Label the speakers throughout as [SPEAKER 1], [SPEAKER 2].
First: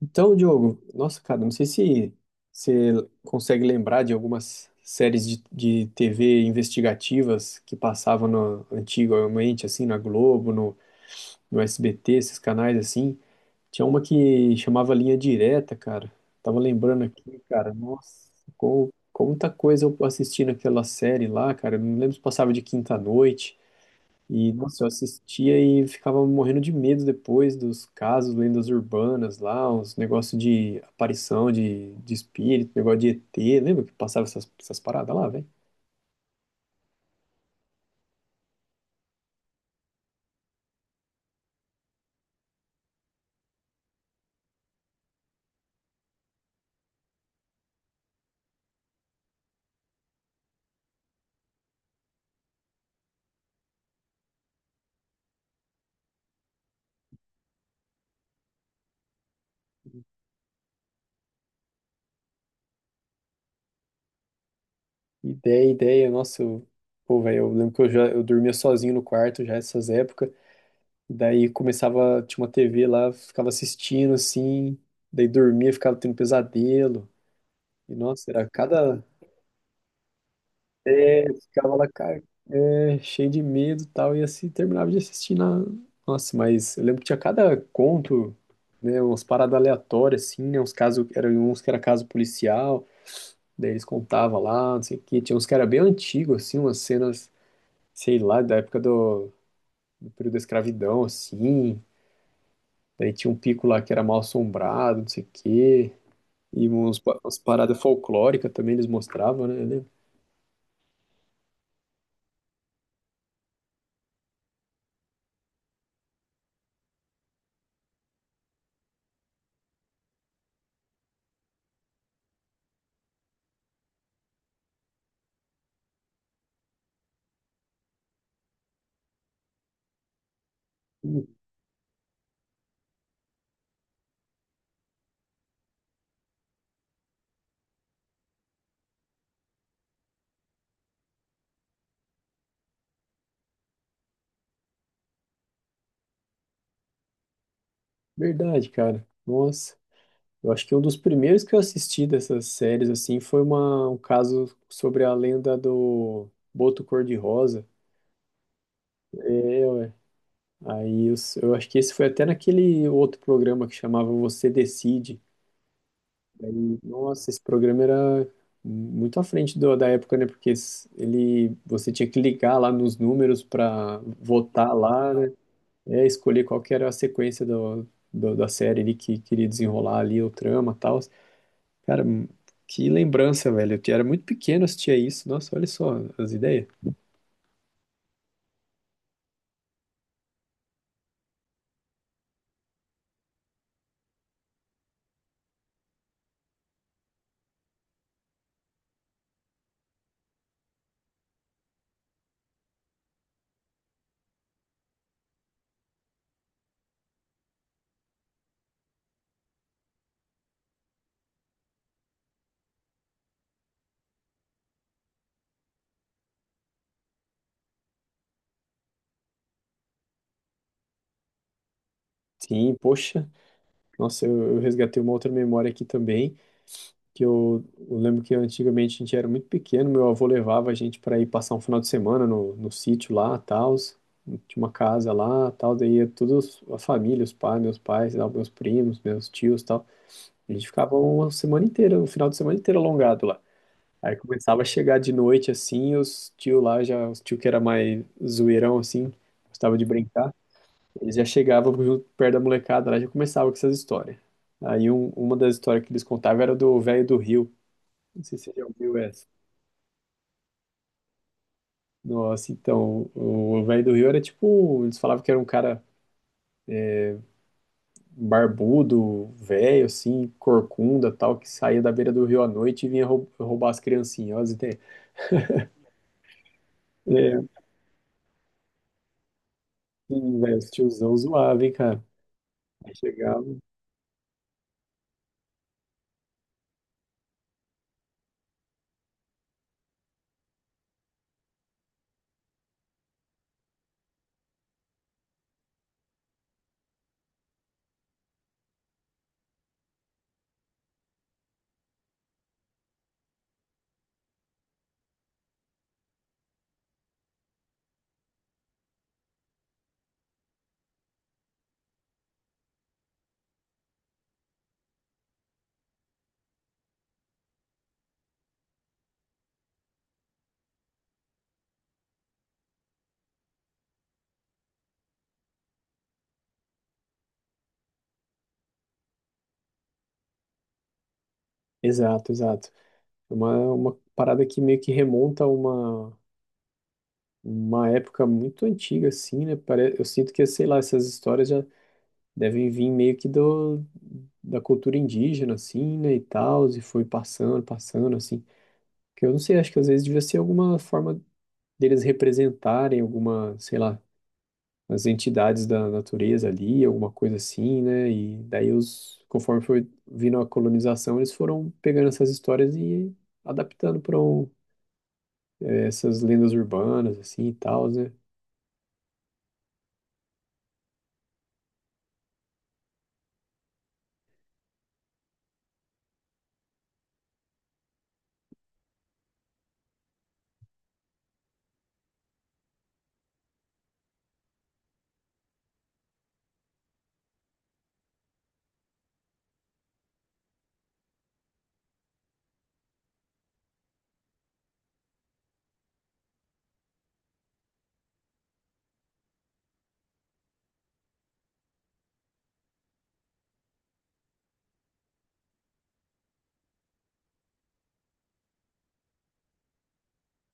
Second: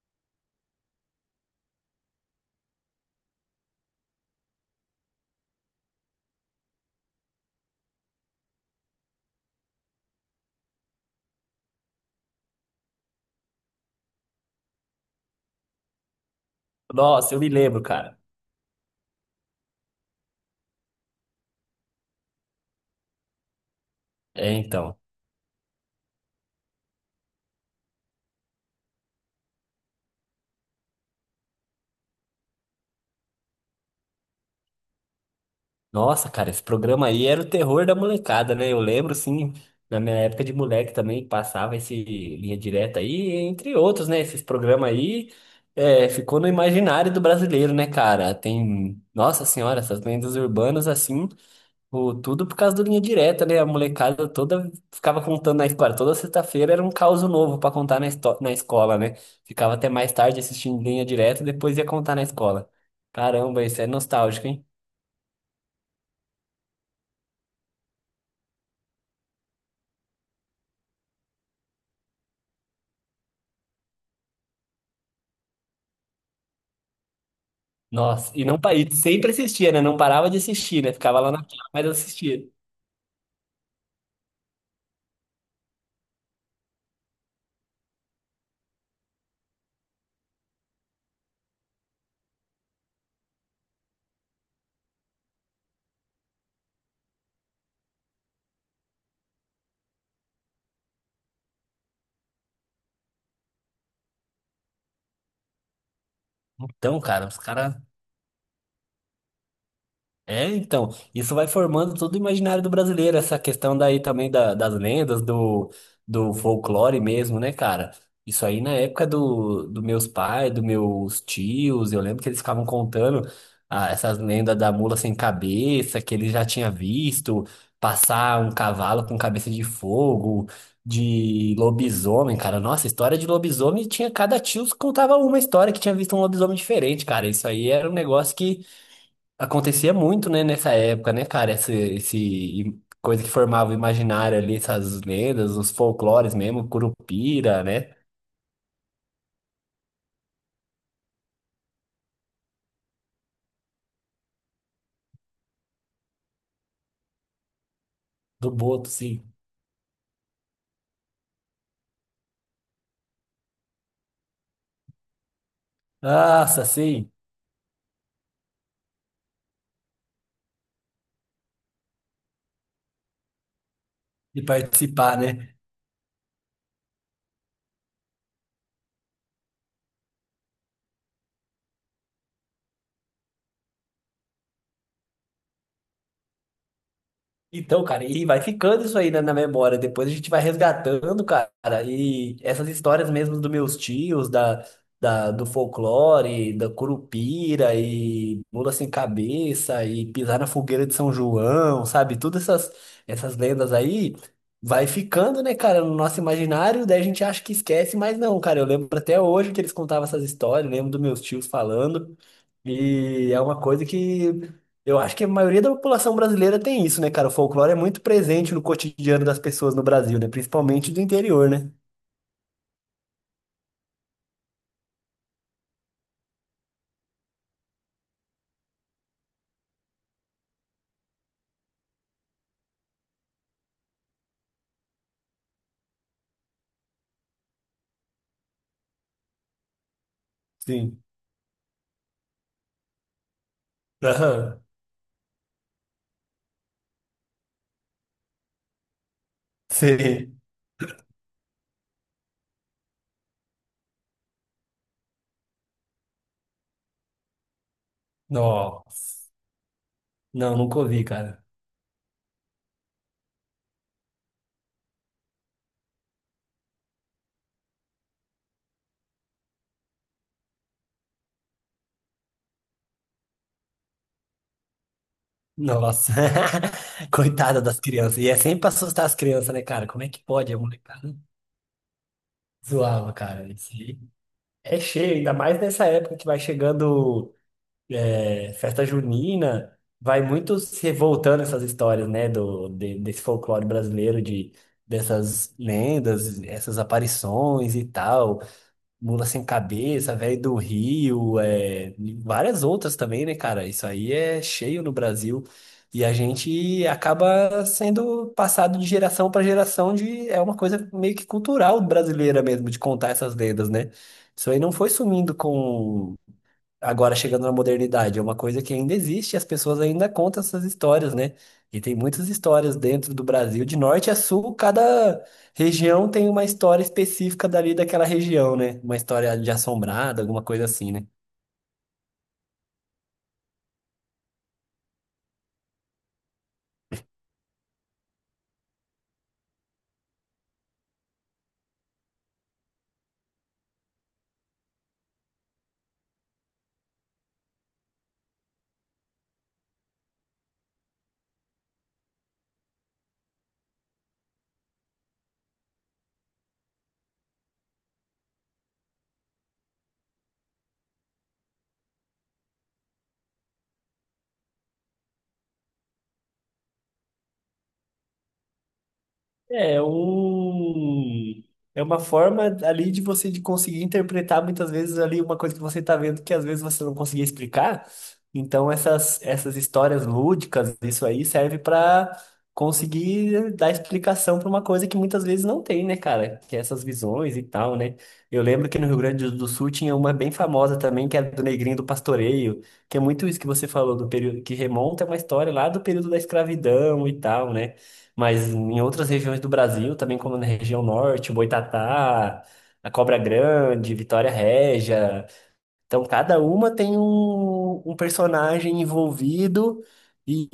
[SPEAKER 1] Então, Diogo, nossa, cara, não sei se você consegue lembrar de algumas séries de TV investigativas que passavam no- antigamente, assim, na Globo, no SBT, esses canais assim. Tinha uma que chamava Linha Direta, cara. Tava lembrando
[SPEAKER 2] Nossa, eu
[SPEAKER 1] aqui,
[SPEAKER 2] me
[SPEAKER 1] cara,
[SPEAKER 2] lembro, cara.
[SPEAKER 1] nossa, como muita coisa eu assisti naquela série lá, cara. Eu não lembro se passava de quinta à noite. E,
[SPEAKER 2] É,
[SPEAKER 1] nossa, eu
[SPEAKER 2] então.
[SPEAKER 1] assistia e ficava morrendo de medo depois dos casos, lendas urbanas lá, uns negócios de aparição de espírito, negócio de ET. Lembra que passava essas paradas lá, velho?
[SPEAKER 2] Nossa, cara, esse programa aí era o terror da molecada, né? Eu lembro, sim, na minha época de moleque também passava esse Linha Direta aí, entre outros, né? Esses programas aí é, ficou no imaginário do brasileiro, né, cara? Tem, nossa senhora, essas lendas urbanas, assim. Pô, tudo por causa do Linha Direta, né? A molecada toda ficava contando na escola. Toda sexta-feira era um caos novo pra contar na, na escola, né? Ficava até mais tarde assistindo Linha Direta, depois ia contar na escola. Caramba, isso é nostálgico, hein?
[SPEAKER 1] Ideia, ideia, nossa, eu, pô, velho, eu lembro que eu dormia sozinho no quarto já nessas épocas. Daí começava, tinha uma TV lá, ficava assistindo assim, daí dormia, ficava tendo pesadelo. E, nossa,
[SPEAKER 2] Nossa, e
[SPEAKER 1] era
[SPEAKER 2] não pa- e
[SPEAKER 1] cada.
[SPEAKER 2] sempre assistia, né? Não parava de assistir, né? Ficava lá na tela,
[SPEAKER 1] Ficava
[SPEAKER 2] mas
[SPEAKER 1] lá,
[SPEAKER 2] assistia.
[SPEAKER 1] é, cheio de medo e tal, e assim terminava de assistir na. Nossa, mas eu lembro que tinha cada conto, né? Umas paradas aleatórias, assim, né? Uns casos, eram uns que era caso policial, daí eles contavam lá, não sei o quê. Tinha uns que era bem antigo, assim, umas cenas, sei lá, da época do, do período da escravidão, assim. Daí tinha um pico lá que era mal assombrado, não sei o quê. E uns,
[SPEAKER 2] Então, cara,
[SPEAKER 1] umas
[SPEAKER 2] os caras.
[SPEAKER 1] paradas folclóricas também eles mostravam, né? Eu lembro.
[SPEAKER 2] É, então, isso vai formando todo o imaginário do brasileiro, essa questão daí também das lendas, do folclore mesmo, né, cara? Isso aí na época do meus pais, dos meus tios, eu lembro que eles ficavam contando ah, essas lendas da mula sem cabeça, que ele já tinha visto, passar um cavalo com cabeça de fogo,
[SPEAKER 1] Hum.
[SPEAKER 2] de lobisomem, cara. Nossa, história de lobisomem tinha cada tio que contava uma história que tinha visto um lobisomem diferente, cara. Isso aí era um negócio que acontecia muito, né, nessa época, né, cara? Essa esse coisa que formava o imaginário ali, essas lendas, os folclores mesmo, Curupira, né?
[SPEAKER 1] Verdade, cara. Nossa. Eu acho que um dos primeiros que eu assisti dessas séries, assim, foi uma, um caso sobre a lenda do Boto Cor-de-Rosa.
[SPEAKER 2] Do Boto, sim.
[SPEAKER 1] É. Aí eu acho que esse foi até naquele outro programa que chamava Você Decide.
[SPEAKER 2] Nossa,
[SPEAKER 1] Aí,
[SPEAKER 2] sim.
[SPEAKER 1] nossa, esse programa era muito à frente do- da época, né? Porque ele, você tinha que ligar lá nos números para
[SPEAKER 2] De
[SPEAKER 1] votar lá,
[SPEAKER 2] participar,
[SPEAKER 1] né?
[SPEAKER 2] né?
[SPEAKER 1] É, escolher qual que era a sequência do, do- da série ali que queria desenrolar ali o trama e tal. Cara, que lembrança, velho. Eu era muito pequeno, assistia isso. Nossa, olha só as ideias.
[SPEAKER 2] Então, cara, e vai ficando isso aí na memória. Depois a gente vai resgatando, cara. E essas histórias mesmo dos meus tios, da, do folclore, da curupira, e mula sem cabeça, e pisar na fogueira de São João, sabe? Todas essas, essas lendas aí vai ficando, né, cara, no nosso imaginário. Daí a gente acha que esquece, mas não, cara. Eu lembro até hoje que eles contavam essas histórias, lembro dos meus tios falando. E é uma coisa que. Eu acho que a maioria da população brasileira tem isso, né, cara? O folclore é muito presente no cotidiano das pessoas no Brasil, né? Principalmente do interior, né?
[SPEAKER 1] Sim, poxa. Nossa, eu resgatei uma outra memória aqui também, que eu lembro que antigamente a gente era muito pequeno, meu avô levava a gente para ir passar um final de semana no sítio lá, tal, tinha uma casa lá, tal, daí ia todos a família, os pais, meus pais, tal, meus primos, meus tios, tal. A gente ficava
[SPEAKER 2] Sim.
[SPEAKER 1] uma semana inteira, um final de semana inteiro alongado lá. Aí
[SPEAKER 2] Aham.
[SPEAKER 1] começava a chegar de noite assim, os tio lá já, os tio que era mais zoeirão assim, gostava de brincar,
[SPEAKER 2] Sim.
[SPEAKER 1] eles já chegavam junto perto da molecada lá, já começava com essas histórias. Aí uma das histórias que eles contavam era do velho do Rio. Não sei se você já ouviu essa.
[SPEAKER 2] Nossa. Não, nunca ouvi, cara.
[SPEAKER 1] Nossa, então, o velho do Rio era tipo, eles falavam que era um cara barbudo, velho assim, corcunda, tal, que saía da beira do rio à noite e vinha roubar as criancinhas, ó, as ideias.
[SPEAKER 2] Nossa.
[SPEAKER 1] É,
[SPEAKER 2] Coitada das crianças. E é sempre pra assustar as crianças, né, cara? Como é que
[SPEAKER 1] assim,
[SPEAKER 2] pode? É
[SPEAKER 1] velho, os tiozão
[SPEAKER 2] molecada.
[SPEAKER 1] zoava, hein, cara. Aí
[SPEAKER 2] Zoava,
[SPEAKER 1] chegava.
[SPEAKER 2] cara. Isso aí é cheio, ainda mais nessa época que vai chegando. É, festa junina, vai muito se revoltando essas histórias, né, desse folclore brasileiro, de, dessas lendas, essas aparições e tal, mula sem cabeça, velho do Rio, é, e várias outras também, né, cara? Isso aí é cheio no Brasil. E a gente acaba sendo passado de geração para geração de, é uma coisa meio que cultural brasileira mesmo, de contar essas lendas, né? Isso aí não foi sumindo com agora chegando na modernidade, é uma coisa que ainda existe, e as pessoas ainda contam essas histórias, né? E tem muitas histórias dentro do Brasil, de norte a sul, cada região tem uma história específica dali daquela região, né? Uma história de assombrada, alguma coisa assim, né?
[SPEAKER 1] Exato, exato. É uma, é uma parada que meio que remonta a uma época muito antiga, assim, né? Eu sinto que, sei lá, essas histórias já devem vir meio que do, da cultura indígena, assim, né? E tal, e foi passando, passando, assim. Que eu não sei, acho que às vezes devia ser alguma forma deles representarem alguma, sei lá, as entidades da natureza ali, alguma coisa assim, né? E daí os, conforme foi vindo a colonização, eles foram pegando essas histórias e adaptando para um essas lendas urbanas, assim, e tal, né?
[SPEAKER 2] É é um. É uma forma ali de você de conseguir interpretar muitas vezes ali uma coisa que você está vendo que às vezes você não conseguia explicar. Então essas, essas histórias lúdicas, isso aí serve para conseguir dar explicação para uma coisa que muitas vezes não tem, né, cara? Que é essas visões e tal, né? Eu lembro que no Rio Grande do Sul tinha uma bem famosa também, que era do Negrinho do Pastoreio, que é muito isso que você falou do período que remonta a uma história lá do período da escravidão e tal, né? Mas em outras regiões do Brasil, também como na região norte, Boitatá, a Cobra Grande, Vitória Régia. Então, cada uma tem um personagem envolvido e,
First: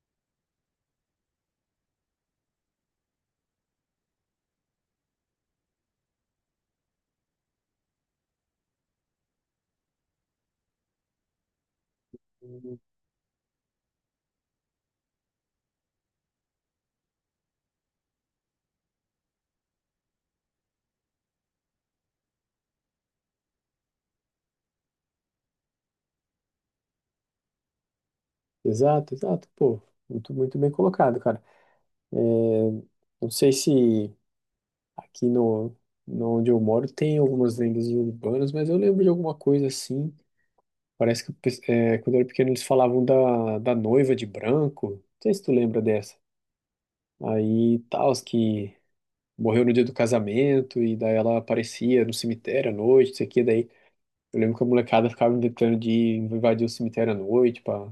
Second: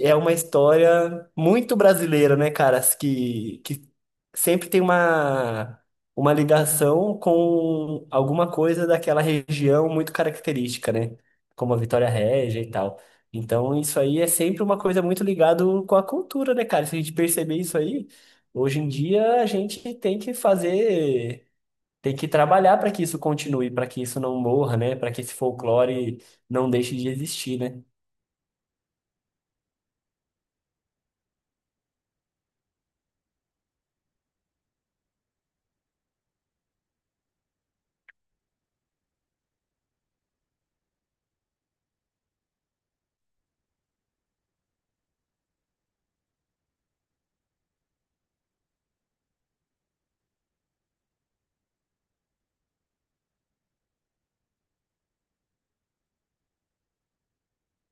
[SPEAKER 2] e é uma história muito brasileira, né, cara? Que sempre tem uma ligação com alguma coisa daquela região muito característica, né? Como a Vitória Régia e tal. Então, isso aí é sempre uma coisa muito ligada com a cultura, né, cara? Se a gente perceber isso aí, hoje em dia a gente tem que fazer tem que trabalhar para que isso continue, para que isso não morra, né? Para que esse folclore não deixe de existir, né?
[SPEAKER 1] Exato, exato, pô. Muito, muito bem colocado, cara. É. Não sei se aqui no, no onde eu moro tem algumas lendas urbanas, mas eu lembro de alguma coisa assim. Parece que é, quando eu era pequeno eles falavam da, da noiva de branco. Não sei se tu lembra dessa. Aí tal, que morreu no dia do casamento e daí ela aparecia no cemitério à noite, não sei o que. Daí eu lembro que a molecada ficava inventando de invadir o cemitério à noite pra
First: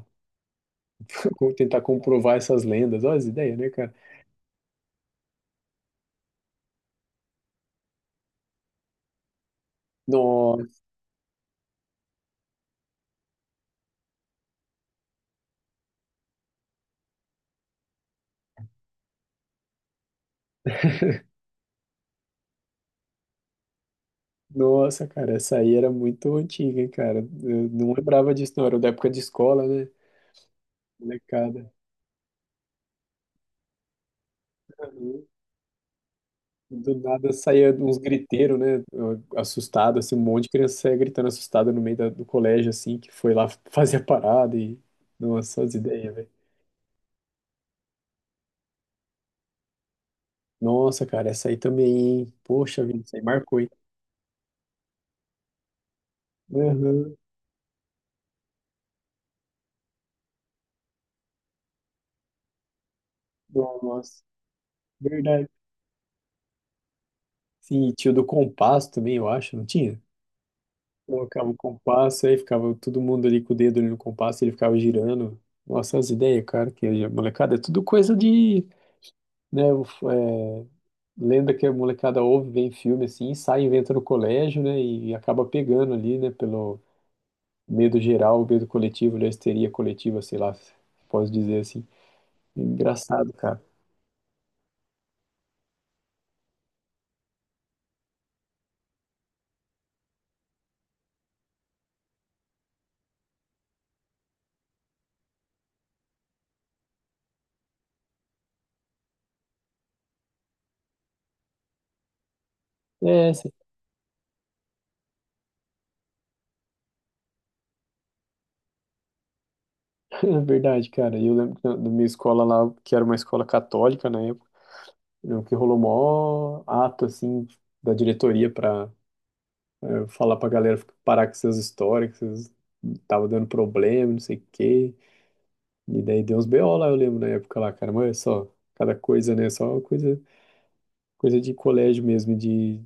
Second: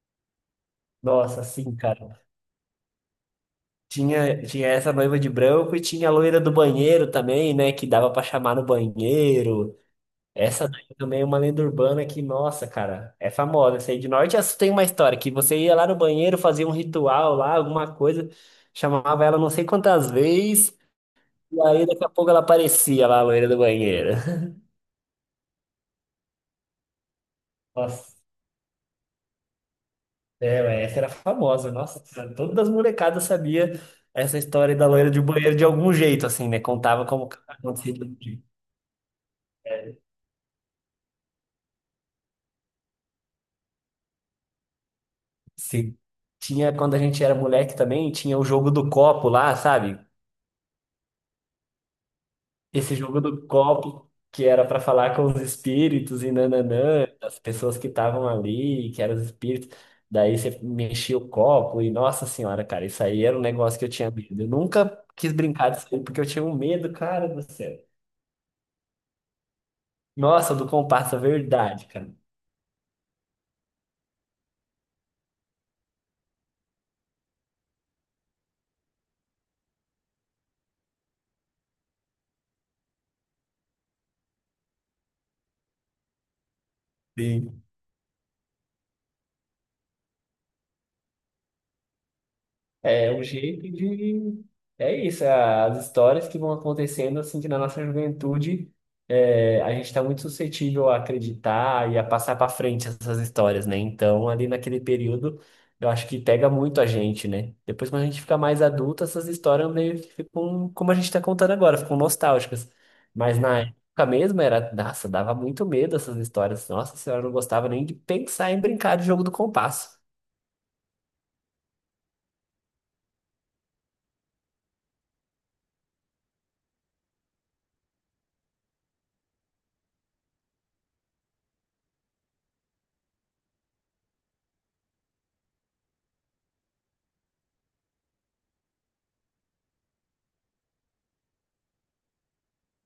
[SPEAKER 2] Nossa, sim,
[SPEAKER 1] tentar
[SPEAKER 2] cara.
[SPEAKER 1] comprovar essas lendas. Olha as ideias, né, cara?
[SPEAKER 2] Tinha, tinha essa noiva de branco e tinha a loira do banheiro também, né? Que dava para chamar no banheiro.
[SPEAKER 1] No-
[SPEAKER 2] Essa daí também é uma lenda urbana que, nossa, cara, é famosa. Essa aí de norte a sul tem uma história que você ia lá no banheiro, fazia um ritual lá, alguma coisa, chamava ela não sei quantas vezes, e aí daqui a pouco ela aparecia lá, a loira do banheiro.
[SPEAKER 1] Nossa, cara, essa aí era muito antiga, hein, cara? Eu não
[SPEAKER 2] Nossa.
[SPEAKER 1] lembrava disso, não. Era da época de escola, né?
[SPEAKER 2] É, ué, essa era
[SPEAKER 1] Molecada.
[SPEAKER 2] famosa, nossa, todas as molecadas sabia essa história da loira de
[SPEAKER 1] Uhum.
[SPEAKER 2] banheiro de algum jeito, assim, né?
[SPEAKER 1] Do
[SPEAKER 2] Contava como
[SPEAKER 1] nada
[SPEAKER 2] que
[SPEAKER 1] saía
[SPEAKER 2] acontecia.
[SPEAKER 1] uns
[SPEAKER 2] De algum jeito.
[SPEAKER 1] griteiros, né? Assustado, assim, um monte de criança saía gritando assustada no meio da- do colégio, assim, que foi lá fazer a parada e. Nossa, as
[SPEAKER 2] Sim.
[SPEAKER 1] ideias, velho.
[SPEAKER 2] Tinha, quando a gente era moleque também, tinha o jogo do copo lá, sabe?
[SPEAKER 1] Nossa, cara, essa aí também, hein? Poxa
[SPEAKER 2] Esse
[SPEAKER 1] vida, isso
[SPEAKER 2] jogo
[SPEAKER 1] aí
[SPEAKER 2] do
[SPEAKER 1] marcou, hein?
[SPEAKER 2] copo que era pra falar com os espíritos e
[SPEAKER 1] Aham.
[SPEAKER 2] nananã, as pessoas que estavam ali, que eram os espíritos. Daí você mexia o copo e, nossa senhora, cara, isso aí era um negócio que eu tinha
[SPEAKER 1] Nossa,
[SPEAKER 2] medo. Eu nunca quis
[SPEAKER 1] verdade.
[SPEAKER 2] brincar disso aí porque eu tinha um medo, cara do céu.
[SPEAKER 1] Sim, e tinha o do compasso também, eu acho, não tinha?
[SPEAKER 2] Nossa, do comparsa,
[SPEAKER 1] Colocava o
[SPEAKER 2] verdade, cara.
[SPEAKER 1] compasso, aí ficava todo mundo ali com o dedo ali no compasso, ele ficava girando. Nossa, as ideias, cara, que a molecada é tudo coisa de, né, lenda que a molecada ouve, vem em filme assim, sai e inventa no colégio, né, e acaba pegando ali, né, pelo
[SPEAKER 2] Sim.
[SPEAKER 1] medo geral, medo coletivo, ali, a histeria coletiva, sei lá, posso dizer assim.
[SPEAKER 2] É um
[SPEAKER 1] Engraçado, cara.
[SPEAKER 2] jeito de. É isso, é as histórias que vão acontecendo, assim, que na nossa juventude é, a gente está muito suscetível a acreditar e a passar para frente essas histórias, né? Então, ali naquele período, eu acho que pega muito a gente, né? Depois, quando a gente fica mais adulto, essas histórias meio que ficam como a gente está contando agora, ficam nostálgicas.
[SPEAKER 1] É,
[SPEAKER 2] Mas
[SPEAKER 1] sim.
[SPEAKER 2] na época mesmo era, nossa, dava muito medo essas histórias. Nossa senhora, eu não gostava nem de pensar em brincar de jogo do compasso.
[SPEAKER 1] É verdade, cara. E eu lembro que na, na minha escola lá, que era uma escola católica na época, eu que rolou mó ato, assim, da diretoria para eu falar pra galera parar com essas histórias, que vocês tava dando problema, não sei o quê. E daí deu uns BO lá, eu lembro na época lá, cara. Mas é só, cada coisa, né? Só coisa, coisa de colégio mesmo,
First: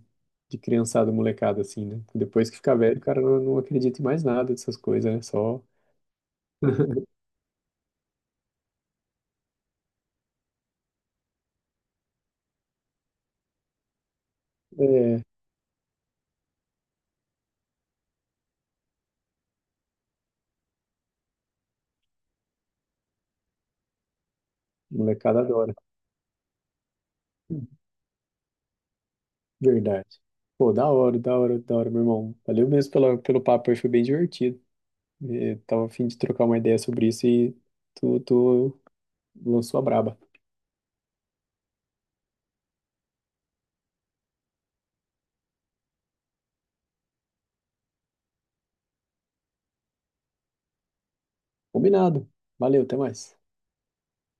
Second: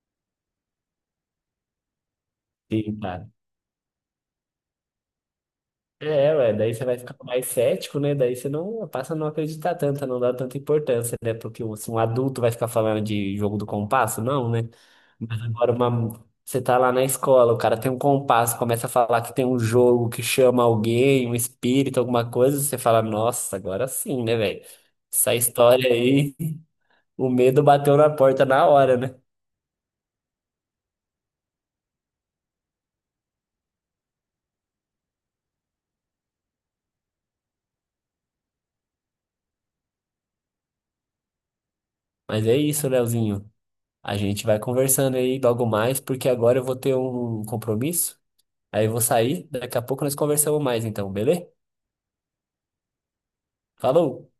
[SPEAKER 1] de criançada, molecada, assim, né? Depois que fica velho,
[SPEAKER 2] Sim,
[SPEAKER 1] o cara
[SPEAKER 2] cara.
[SPEAKER 1] não, não acredita em mais nada dessas coisas, né? Só,
[SPEAKER 2] É, ué, daí você vai ficar mais cético, né? Daí você não passa a não acreditar tanto, a não dar tanta importância, né? Porque se um adulto vai ficar falando de jogo do compasso, não, né?
[SPEAKER 1] é,
[SPEAKER 2] Mas agora uma... você tá lá na escola, o cara tem um compasso, começa a falar que tem um jogo que chama alguém, um espírito, alguma coisa, você fala, nossa, agora sim, né, velho? Essa
[SPEAKER 1] molecada adora.
[SPEAKER 2] história aí, o medo bateu na porta na hora, né?
[SPEAKER 1] Verdade. Pô, da hora, da hora, da hora, meu irmão. Valeu mesmo pela, pelo papo aí, foi bem divertido. Tava a fim de trocar uma ideia sobre isso e tu lançou a braba.
[SPEAKER 2] Mas é isso, Leozinho. A gente vai conversando aí logo mais, porque agora eu vou ter um compromisso. Aí eu vou sair, daqui a pouco nós conversamos mais então, beleza?
[SPEAKER 1] Combinado. Valeu, até mais.
[SPEAKER 2] Falou!